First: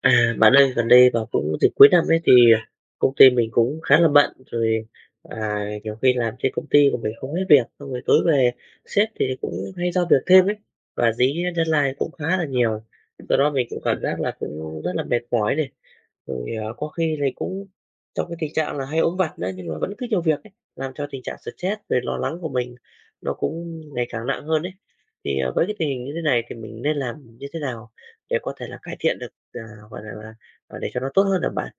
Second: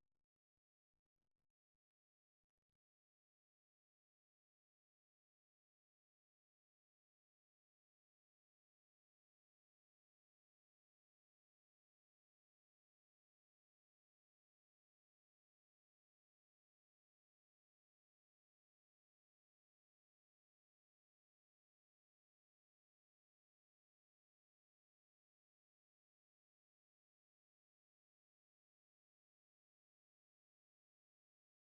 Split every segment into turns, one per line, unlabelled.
Bạn ơi, gần đây vào cũng dịp cuối năm ấy thì công ty mình cũng khá là bận rồi à, nhiều khi làm trên công ty của mình không hết việc, xong rồi tối về sếp thì cũng hay giao việc thêm ấy, và dí deadline cũng khá là nhiều, do đó mình cũng cảm giác là cũng rất là mệt mỏi này rồi à, có khi thì cũng trong cái tình trạng là hay ốm vặt nữa, nhưng mà vẫn cứ nhiều việc ấy, làm cho tình trạng stress rồi lo lắng của mình nó cũng ngày càng nặng hơn ấy. Thì với cái tình hình như thế này thì mình nên làm như thế nào để có thể là cải thiện được? À, gọi là, để cho nó tốt hơn hả bạn?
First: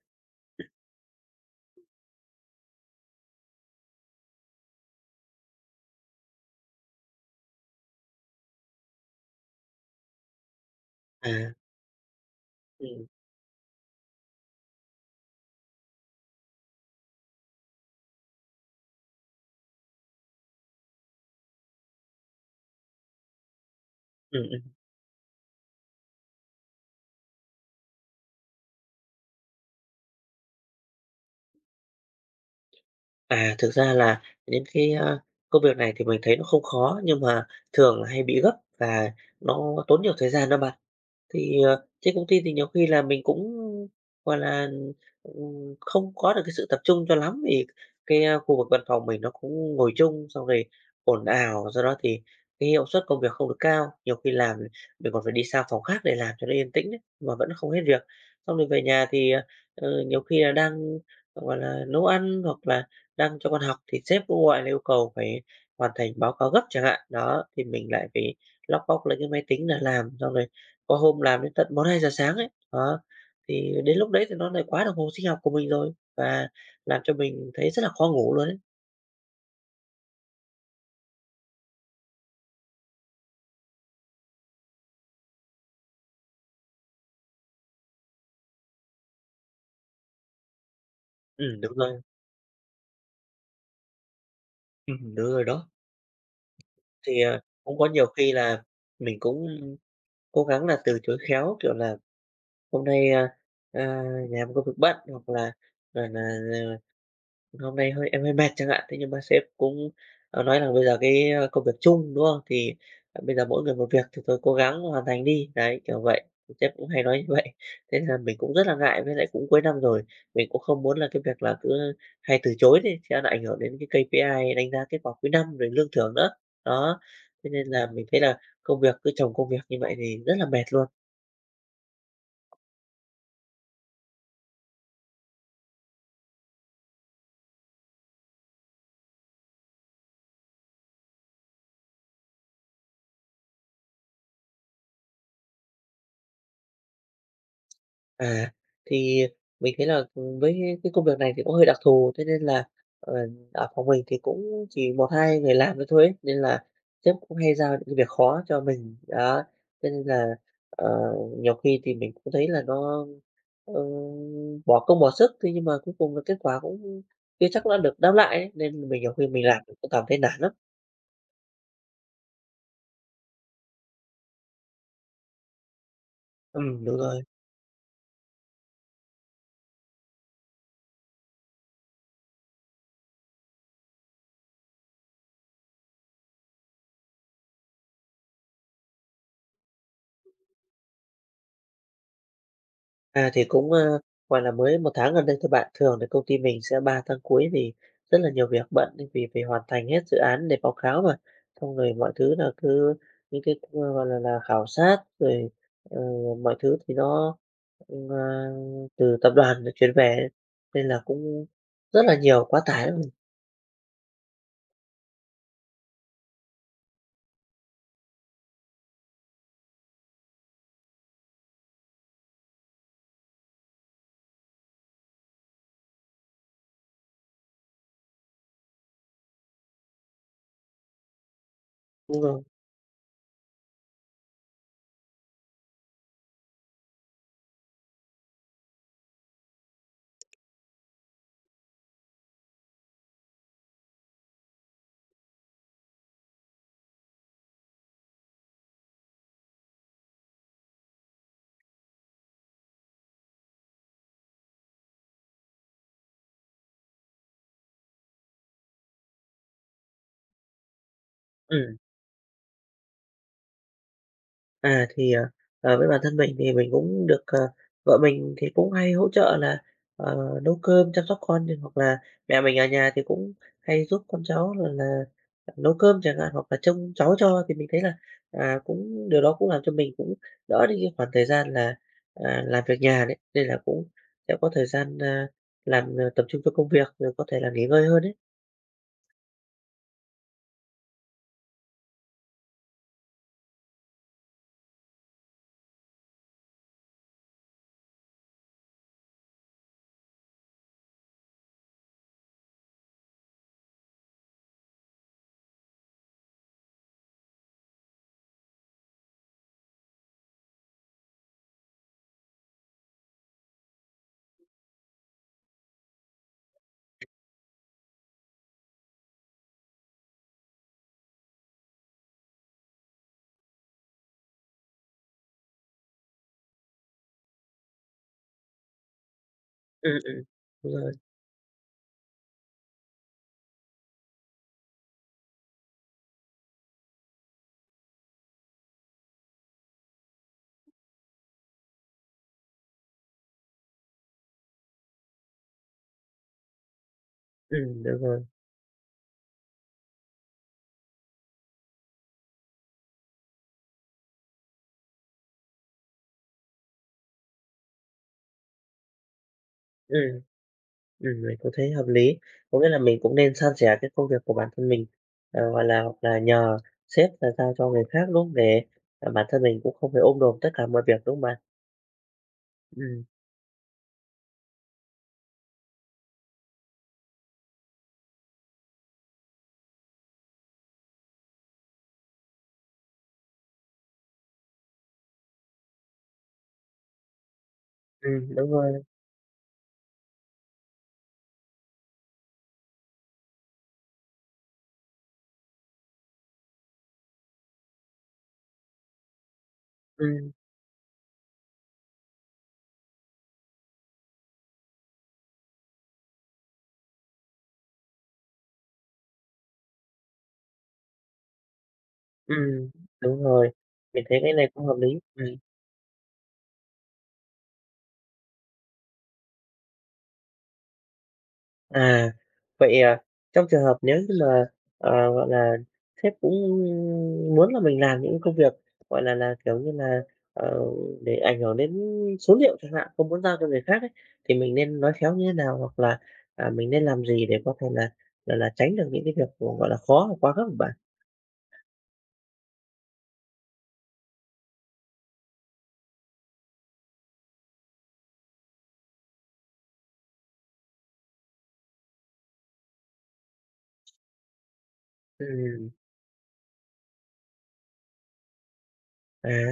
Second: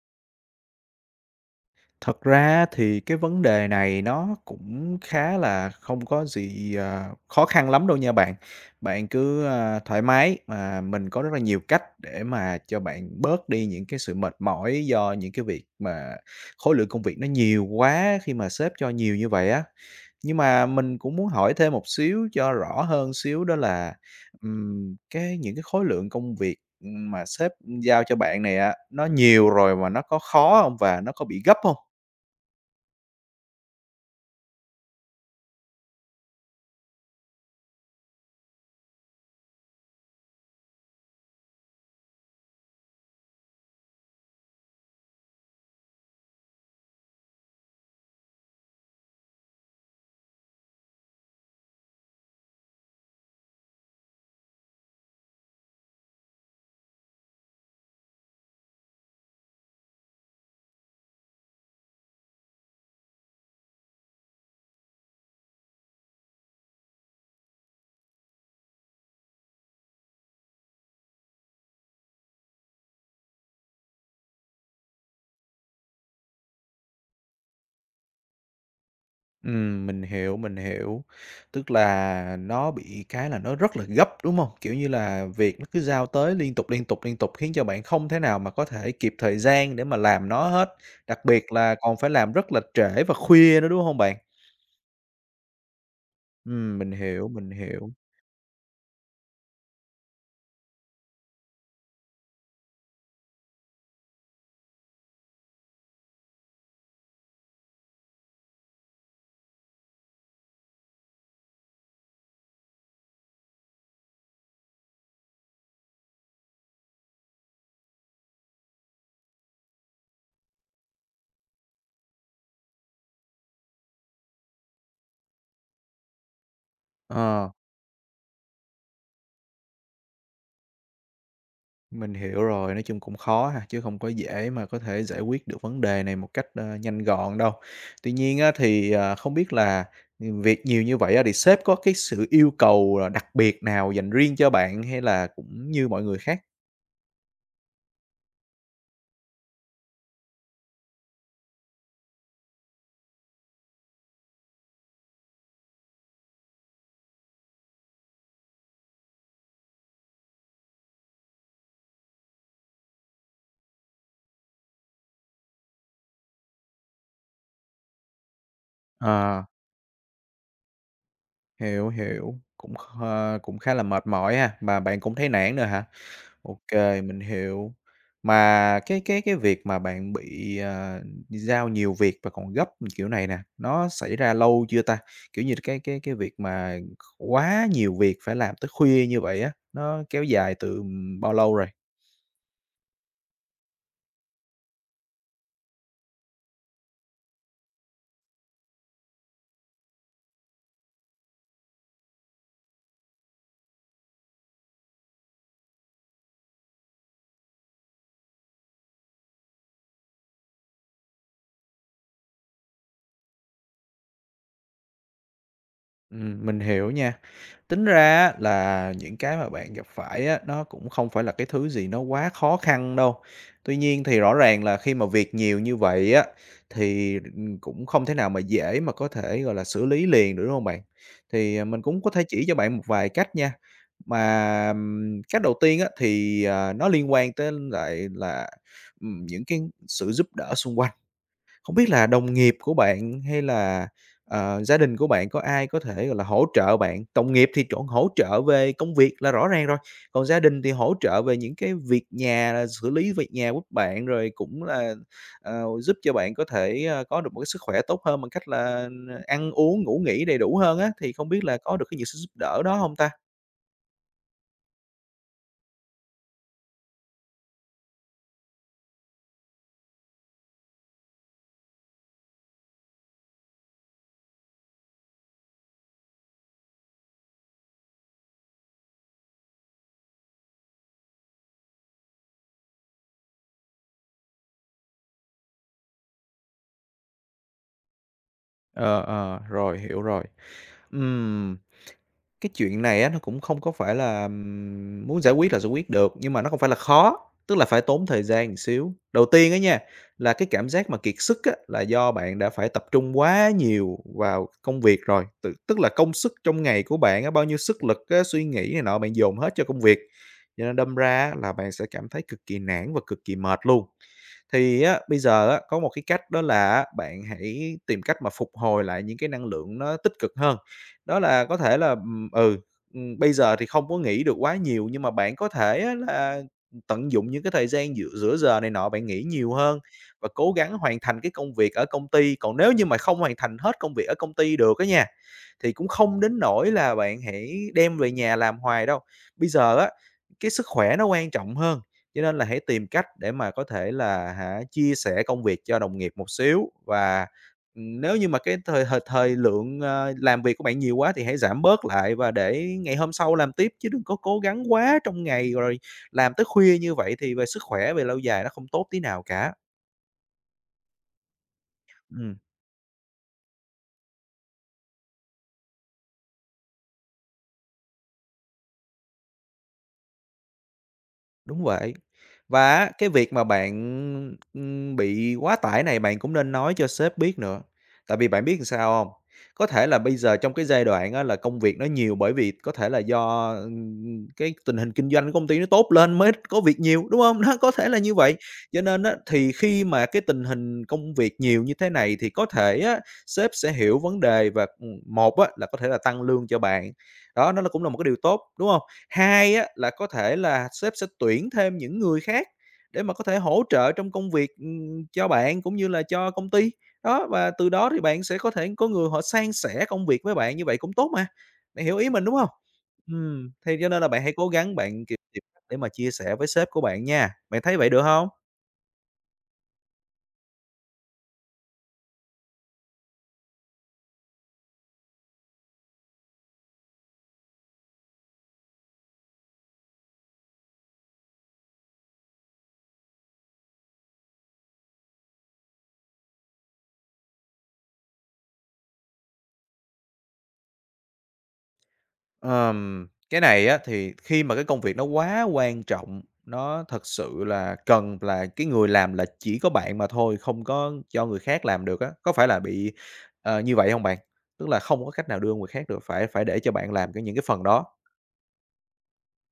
Thật ra thì cái vấn đề này nó cũng khá là không có gì, khó khăn lắm đâu nha bạn. Bạn cứ, thoải mái, mà mình có rất là
À,
nhiều cách để mà cho
ừm,
bạn bớt đi những cái sự mệt mỏi do những cái việc mà khối lượng công việc nó nhiều quá khi mà sếp cho nhiều như vậy á. Nhưng mà mình cũng muốn hỏi thêm một xíu cho rõ hơn xíu đó là,
ừm.
cái những cái khối lượng công việc, mà sếp giao cho bạn này á, nó nhiều rồi mà nó có khó không và nó có bị gấp không?
À, thực ra là những cái, công việc này thì mình thấy nó không khó, nhưng mà thường là hay bị gấp, và nó tốn nhiều thời gian đó bạn. Thì, ờ, trên công ty thì nhiều khi là mình cũng, gọi là, không có được cái sự tập trung cho lắm, vì cái, khu vực văn phòng mình nó cũng ngồi chung, xong rồi ồn ào, do đó thì cái hiệu suất công việc không được cao. Nhiều khi làm mình còn phải đi sang phòng khác để làm cho nó yên tĩnh ấy, mà vẫn không hết việc. Xong rồi về nhà thì, nhiều khi là đang, gọi là, nấu ăn hoặc là đang cho con học, thì sếp cũng gọi là yêu cầu phải hoàn thành báo cáo gấp chẳng hạn. Đó, thì mình lại phải lóc bóc lấy cái máy tính ra làm, xong rồi có hôm làm đến tận bốn hai giờ sáng ấy, đó, thì đến lúc đấy thì nó lại quá đồng hồ sinh học của mình rồi, và làm cho mình thấy rất là khó ngủ luôn ấy.
Mình hiểu, mình hiểu. Tức là nó bị cái là nó rất là gấp, đúng không? Kiểu như là, việc nó cứ giao tới liên tục, liên tục, liên tục khiến cho bạn không thể nào mà có thể kịp thời gian để mà làm nó hết, đặc biệt
Đúng
là còn
rồi.
phải làm rất là trễ và khuya nữa, đúng không bạn?
Đúng rồi đó.
Mình
Thì,
hiểu,
à,
mình
cũng có
hiểu.
nhiều khi là mình cũng cố gắng là từ chối khéo, kiểu là, hôm nay, a, làm công việc bận, hoặc là, hôm nay hơi em hơi mệt chẳng hạn, thế nhưng mà sếp cũng, nói là bây giờ cái, công việc chung, đúng không? Thì, bây giờ mỗi người một việc thì tôi cố gắng hoàn thành đi, đấy, kiểu vậy. Sếp cũng hay nói như vậy, thế là mình cũng rất là ngại, với lại cũng cuối năm rồi, mình cũng không muốn là cái việc là cứ hay từ chối thì sẽ là ảnh hưởng đến cái KPI đánh giá kết quả cuối năm, rồi lương thưởng nữa. Đó, thế
Ờ.
nên là mình thấy là công việc cứ chồng công việc như vậy thì rất là mệt luôn.
Mình hiểu rồi, nói chung cũng khó ha, chứ không có dễ mà có thể giải quyết được vấn đề này một cách, nhanh gọn đâu. Tuy nhiên á, thì, không biết là, việc nhiều như vậy á, thì sếp có cái sự yêu cầu, đặc biệt nào dành riêng cho bạn hay là cũng như mọi người khác?
À, thì mình thấy là, với cái công việc này thì cũng hơi đặc thù, thế nên là, ờ, ở phòng mình thì cũng chỉ một 2 người làm nữa thôi ấy, nên là sếp cũng hay giao những cái việc khó cho mình. Đó, thế nên là, nhiều khi thì mình cũng thấy là nó, ờ, bỏ công bỏ sức, thế nhưng mà cuối cùng là kết quả cũng chưa chắc đã được đáp lại ấy, nên mình nhiều khi
Ờ,
mình làm cũng cảm thấy nản lắm.
hiểu, hiểu, cũng cũng khá là mệt mỏi ha, mà bạn cũng thấy nản nữa hả?
Ừ,
OK,
đúng
mình
rồi.
hiểu. Mà cái việc mà bạn bị, đi giao nhiều việc và còn gấp kiểu này nè, nó xảy ra lâu chưa ta? Kiểu như cái việc mà quá nhiều việc phải làm tới khuya như vậy á, nó kéo dài từ bao lâu rồi?
À, thì cũng, gọi là, mới một tháng gần đây thôi bạn. Thường thì công ty mình sẽ 3 tháng cuối thì rất là nhiều việc bận, nên vì phải hoàn thành hết dự án để báo cáo mà. Xong rồi mọi thứ là cứ những cái, gọi là, khảo sát rồi, ờ, mọi thứ thì nó, ờ, từ tập đoàn được chuyển về, nên là cũng rất là nhiều, quá tải rồi.
Mình hiểu nha. Tính ra á là những cái mà bạn gặp phải á, nó cũng không phải là cái thứ gì nó quá khó khăn đâu. Tuy nhiên thì rõ ràng là khi mà việc nhiều như vậy á, thì, cũng không thể nào mà dễ mà có thể, gọi là, xử lý liền được, đúng hông bạn? Thì, mình cũng có
Đúng
thể
rồi,
chỉ cho bạn một vài cách nha. Mà, cách đầu tiên á, thì, nó liên quan tới lại là, những cái sự giúp đỡ xung quanh. Không biết là đồng nghiệp của bạn hay là, gia đình của bạn có ai có thể, gọi là, hỗ trợ bạn? Đồng nghiệp thì chỗ hỗ trợ về công việc là rõ ràng rồi, còn gia đình thì hỗ trợ về những cái việc nhà, là xử lý việc nhà của bạn, rồi cũng là, giúp cho bạn có thể, có được một cái sức khỏe tốt hơn bằng cách là ăn uống, ngủ nghỉ đầy đủ hơn á, thì không biết là
ừm.
có được cái những sự giúp đỡ đó không ta?
À, thì, với bản thân mình thì mình cũng được, vợ mình thì cũng hay hỗ trợ là, nấu cơm, chăm sóc con, thì hoặc là mẹ mình ở nhà thì cũng hay giúp con cháu là nấu cơm chẳng hạn, hoặc là trông cháu cho. Thì mình thấy là, cũng điều đó cũng làm cho mình cũng đỡ đi cái khoảng thời gian là, làm việc nhà đấy, nên là cũng sẽ có thời gian, làm, tập trung cho công việc, rồi có thể là nghỉ ngơi hơn đấy.
Ờ, ờ, rồi, hiểu rồi. Ừm, cái chuyện này á, nó cũng không có phải là, muốn giải quyết là giải quyết được, nhưng mà nó không phải là khó, tức là phải tốn thời gian một xíu. Đầu tiên á nha, là cái cảm giác mà kiệt sức á, là do bạn đã phải tập trung quá nhiều vào công việc rồi, tự tức là công sức trong ngày của bạn á, bao nhiêu sức lực á, suy nghĩ này nọ bạn dồn hết cho công việc, cho nên đâm ra á, là bạn sẽ cảm thấy cực kỳ nản và cực kỳ mệt luôn. Thì á, bây giờ á, có một cái cách đó là bạn hãy tìm cách mà phục hồi lại những cái năng lượng nó tích cực hơn. Đó là có thể là, bây giờ thì không có nghĩ được quá nhiều, nhưng mà bạn có thể á là tận dụng những cái thời gian giữa giữa giờ này nọ, bạn nghĩ nhiều hơn
Ừ ừ,
và cố
đúng
gắng
rồi.
hoàn thành cái công việc ở công ty. Còn nếu như mà không hoàn thành hết công việc ở công ty được á nha, thì cũng không đến nỗi là bạn hãy đem về nhà làm hoài đâu. Bây giờ á, cái sức khỏe nó quan trọng hơn, cho nên là hãy tìm cách để mà có thể là, hả, chia sẻ công việc cho đồng nghiệp một xíu và
Ừ, đúng
nếu
rồi,
như mà cái thời thời thời lượng, làm việc của bạn nhiều quá thì hãy giảm bớt lại và để ngày hôm sau làm tiếp chứ đừng có cố gắng quá trong ngày rồi làm tới khuya như vậy thì về sức khỏe về lâu dài nó không tốt tí nào cả.
ừm. Mình cũng thấy hợp lý.
Ừm.
Có nghĩa là mình cũng nên san sẻ cái công việc của bản thân mình, ờ, hoặc là nhờ sếp là giao cho người khác, đúng không? Để, bản thân mình cũng không phải ôm đồm tất cả mọi việc, đúng không bạn?
Đúng vậy. Và á,
Ừm,
cái việc mà bạn, bị quá tải này bạn cũng nên nói cho sếp biết nữa. Tại vì bạn biết làm sao không? Có thể là bây giờ trong cái giai đoạn á là công việc nó nhiều bởi vì có thể là do, cái tình hình kinh doanh của công ty nó tốt lên mới có việc nhiều, đúng không? Nó có thể là như vậy.
đúng rồi.
Cho nên á, thì khi mà cái tình hình công việc nhiều như thế này thì có thể á, sếp sẽ hiểu vấn đề và, một á là có thể là tăng lương cho bạn. Đó, nó là cũng là một cái điều tốt, đúng không? Hai á, là có
Ừm,
thể là sếp sẽ tuyển thêm những người khác để mà có thể hỗ trợ trong công việc, cho bạn cũng như là cho công ty. Đó, và từ đó thì bạn sẽ có thể có người họ san sẻ công việc với bạn, như vậy cũng tốt mà. Bạn hiểu ý mình, đúng không?
ừm, đúng rồi.
Thì cho nên
Mình
là
thấy
bạn
cái
hãy cố
này cũng hợp
gắng
lý,
bạn, kiểu,
ừm.
tìm cách để mà chia sẻ với sếp của bạn nha. Bạn thấy vậy được không?
À, vậy, trong trường hợp nếu như mà, gọi là, sếp cũng muốn là mình làm những công việc, gọi là, kiểu như là, ờ, để ảnh hưởng đến số liệu chẳng hạn, không muốn giao cho người khác ấy, thì mình nên nói khéo như thế nào? Hoặc là, mình nên làm gì để có thể là tránh được những cái việc, gọi là, khó và quá gấp hả bạn?
Cái này á thì khi mà cái công việc nó quá quan trọng, nó thật sự là cần là cái người làm là chỉ có bạn mà thôi, không có cho người khác làm được á, có phải là bị, như vậy không bạn? Tức là không có cách nào đưa người
Ừm,
khác được, phải phải để cho bạn làm cái những cái phần đó.
à.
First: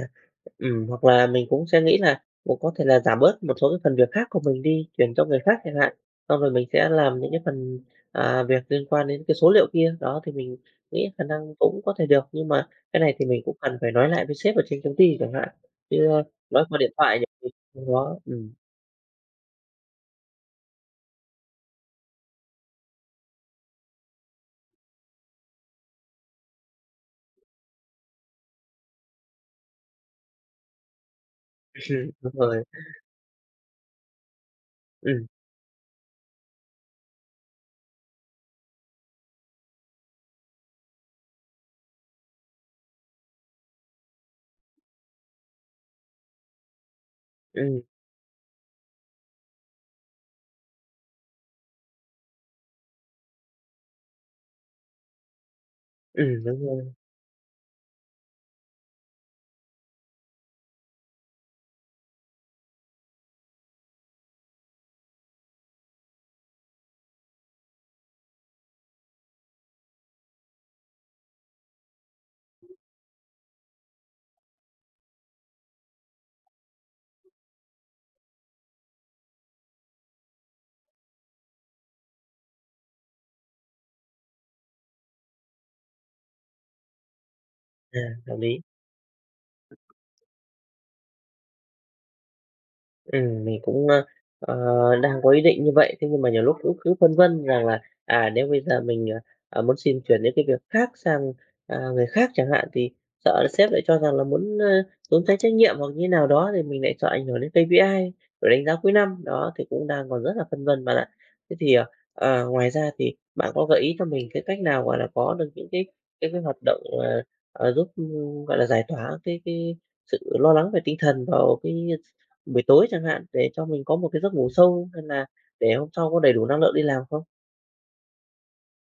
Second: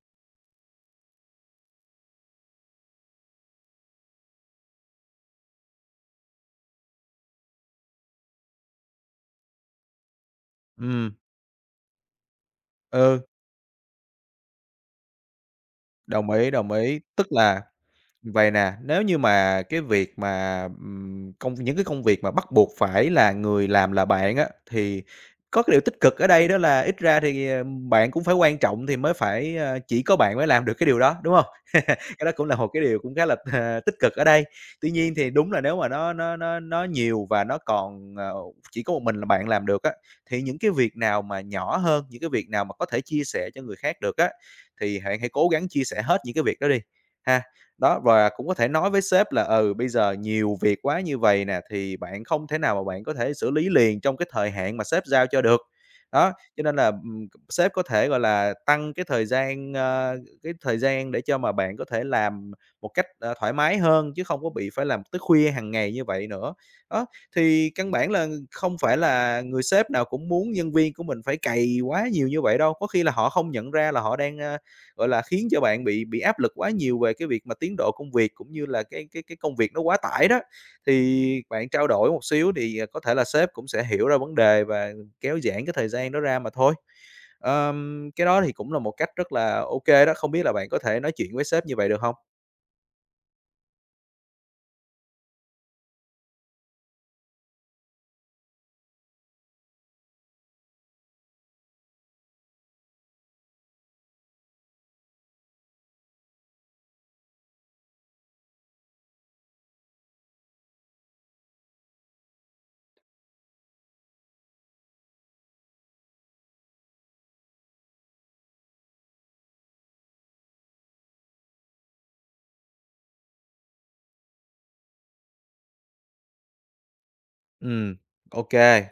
Hoặc là mình cũng sẽ nghĩ là cũng có thể là giảm bớt một số cái phần việc khác của mình đi, chuyển cho người khác chẳng hạn. Xong rồi mình sẽ làm những cái phần, việc liên quan đến cái số liệu kia, đó, thì mình nghĩ
Ừ,
khả năng cũng có thể được. Nhưng mà cái này
ừ,
thì mình cũng cần phải nói lại với sếp ở trên công ty chẳng hạn, chứ, nói
đồng
qua điện
ý,
thoại
tức
thì
là.
không có.
Vậy nè, nếu như mà cái việc mà, công những cái công việc mà bắt buộc phải là người làm là bạn á, thì có cái điều tích cực ở đây đó là ít ra thì, bạn cũng phải quan trọng thì mới phải, chỉ có bạn mới làm được cái điều đó, đúng không? Cái
Đúng
đó cũng là
rồi.
một cái điều cũng khá là, tích cực ở đây. Tuy nhiên
Ừm,
thì đúng là nếu mà nó nhiều và nó còn, chỉ có một mình là bạn làm được á, thì những cái việc nào mà nhỏ hơn, những cái việc nào mà có thể chia sẻ cho người khác được á, thì bạn hãy cố gắng chia sẻ hết những cái việc đó đi, ha.
ừm,
Đó, và cũng có thể nói với sếp là "Ừ, bây giờ nhiều việc quá như vậy nè, thì bạn không thể nào mà bạn có thể xử lý liền trong cái thời hạn mà sếp giao cho được." Đó, cho
đúng
nên là,
rồi.
sếp có thể, gọi là, tăng cái thời gian để cho mà bạn có thể làm một cách, thoải mái hơn, chứ không có bị phải làm tới khuya hàng ngày như vậy nữa. Đó, thì căn bản là không phải là người sếp nào cũng muốn nhân viên của mình phải cày quá nhiều như vậy đâu, có khi là họ không nhận ra là họ đang, gọi là, khiến cho bạn bị áp lực quá nhiều về cái việc mà tiến độ công việc, cũng như là cái công việc nó quá tải đó. Thì bạn trao đổi một xíu thì, có thể là sếp cũng sẽ hiểu ra vấn đề và kéo giãn cái thời gian đó ra mà thôi.
À,
Cái
hợp
đó thì
lý.
cũng là một cách rất là OK đó, không biết là bạn có thể nói chuyện với sếp như vậy được không?
Mình cũng, ờ, đang có ý định như vậy, thế nhưng mà nhiều lúc cũng cứ phân vân rằng là, à, nếu bây giờ mình, muốn xin chuyển những cái việc khác sang, người khác chẳng hạn, thì sợ là sếp lại cho rằng là muốn, trốn tránh trách nhiệm hoặc như thế nào đó, thì mình lại sợ ảnh hưởng đến KPI, rồi đánh giá cuối năm. Đó, thì cũng đang còn rất là phân vân bạn ạ. Thế thì, ngoài ra thì bạn có gợi ý cho mình cái cách nào, gọi là, có được những cái hoạt động, giúp, gọi là, giải tỏa cái sự lo lắng về tinh thần vào cái buổi tối chẳng hạn, để cho mình có một cái giấc ngủ sâu, hay là để hôm sau có đầy đủ năng lượng đi làm không?
Ừm, ô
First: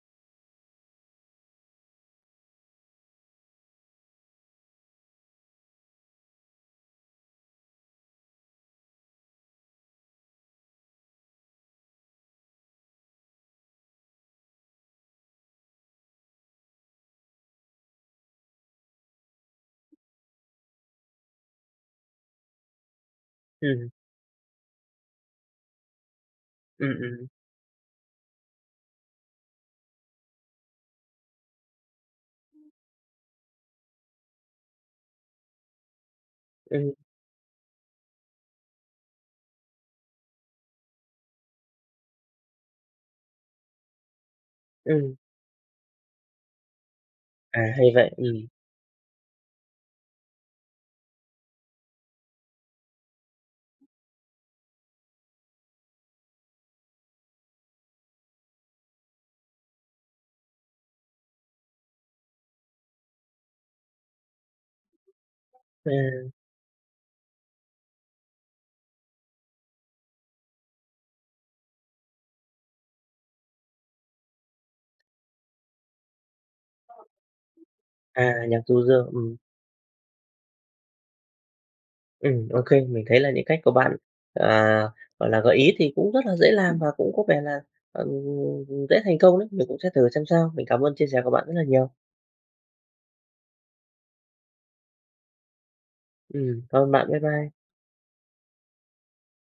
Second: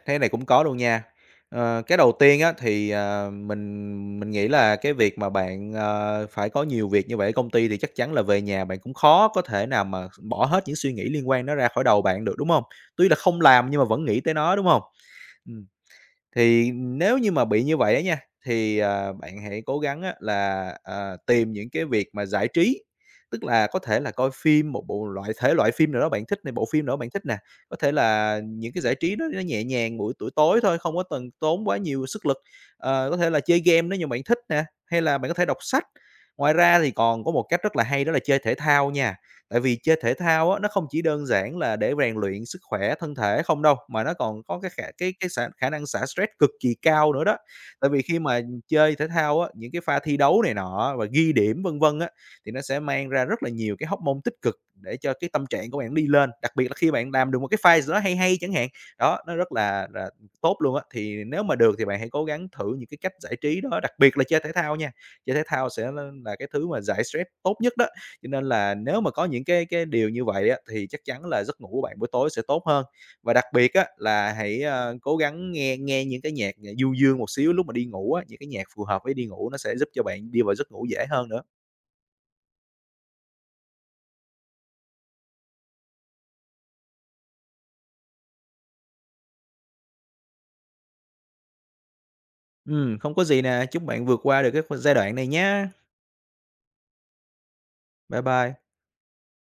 thế này cũng có luôn nha. Ờ, cái đầu tiên á thì, mình nghĩ là cái việc mà bạn, phải có nhiều việc như vậy ở công ty thì chắc chắn là về nhà bạn cũng khó có thể nào mà bỏ hết những suy nghĩ liên quan nó ra khỏi đầu bạn được, đúng không? Tuy là không làm nhưng mà vẫn nghĩ tới nó, đúng không? Ừm. Thì nếu như mà bị như vậy á nha, thì, bạn hãy cố gắng á là, tìm những cái việc mà giải trí, tức là có
Ừm,
thể là coi phim, một bộ loại thể loại phim nào đó bạn thích này, bộ phim
ừm,
nào đó bạn thích
ừm,
nè, có thể là những cái giải trí nó nhẹ nhàng buổi buổi tối thôi, không có cần tốn quá nhiều sức lực. Ờ, có thể là chơi game nếu như bạn thích nè, hay là bạn có thể đọc sách. Ngoài ra thì
ừm,
còn có một cách rất là hay đó là chơi thể thao nha. Tại vì chơi thể thao á, nó không chỉ đơn giản là để rèn luyện sức khỏe thân thể không đâu, mà nó còn có cái khả
ừm.
cái cái xả khả năng xả stress cực kỳ cao nữa đó.
À, hay
Tại vì
vậy,
khi
ừm.
mà chơi thể thao á, những cái pha thi đấu này nọ và ghi điểm vân vân á, thì nó sẽ mang ra rất là nhiều cái hóc môn tích cực để cho cái tâm trạng của bạn đi lên, đặc biệt là khi bạn làm được một cái pha gì đó hay hay chẳng hạn. Đó, nó rất là tốt luôn á. Thì nếu mà được thì bạn hãy cố gắng thử những cái cách giải trí đó, đặc biệt là chơi thể thao nha. Chơi thể thao sẽ là
À,
là cái thứ mà giải stress tốt nhất đó. Cho nên là nếu mà có những cái điều như vậy á, thì chắc chắn là giấc ngủ của bạn buổi tối sẽ tốt hơn. Và đặc biệt á, là hãy, cố gắng nghe nghe những cái nhạc, du dương một xíu lúc mà đi ngủ á, những cái
nhạc
nhạc
du
phù hợp
dương,
với đi ngủ nó sẽ giúp cho bạn đi vào giấc ngủ dễ hơn nữa.
ô kê, mình thấy là những cách của bạn, à, gọi là, gợi ý thì cũng rất là dễ làm và cũng có vẻ là, dễ thành công đấy. Mình cũng sẽ thử xem sao. Mình cảm ơn chia sẻ của bạn rất là nhiều.
Không có gì nè, chúc bạn vượt qua được cái giai đoạn này nhá.
Cảm ơn bạn. Bye bye.
Bye bye.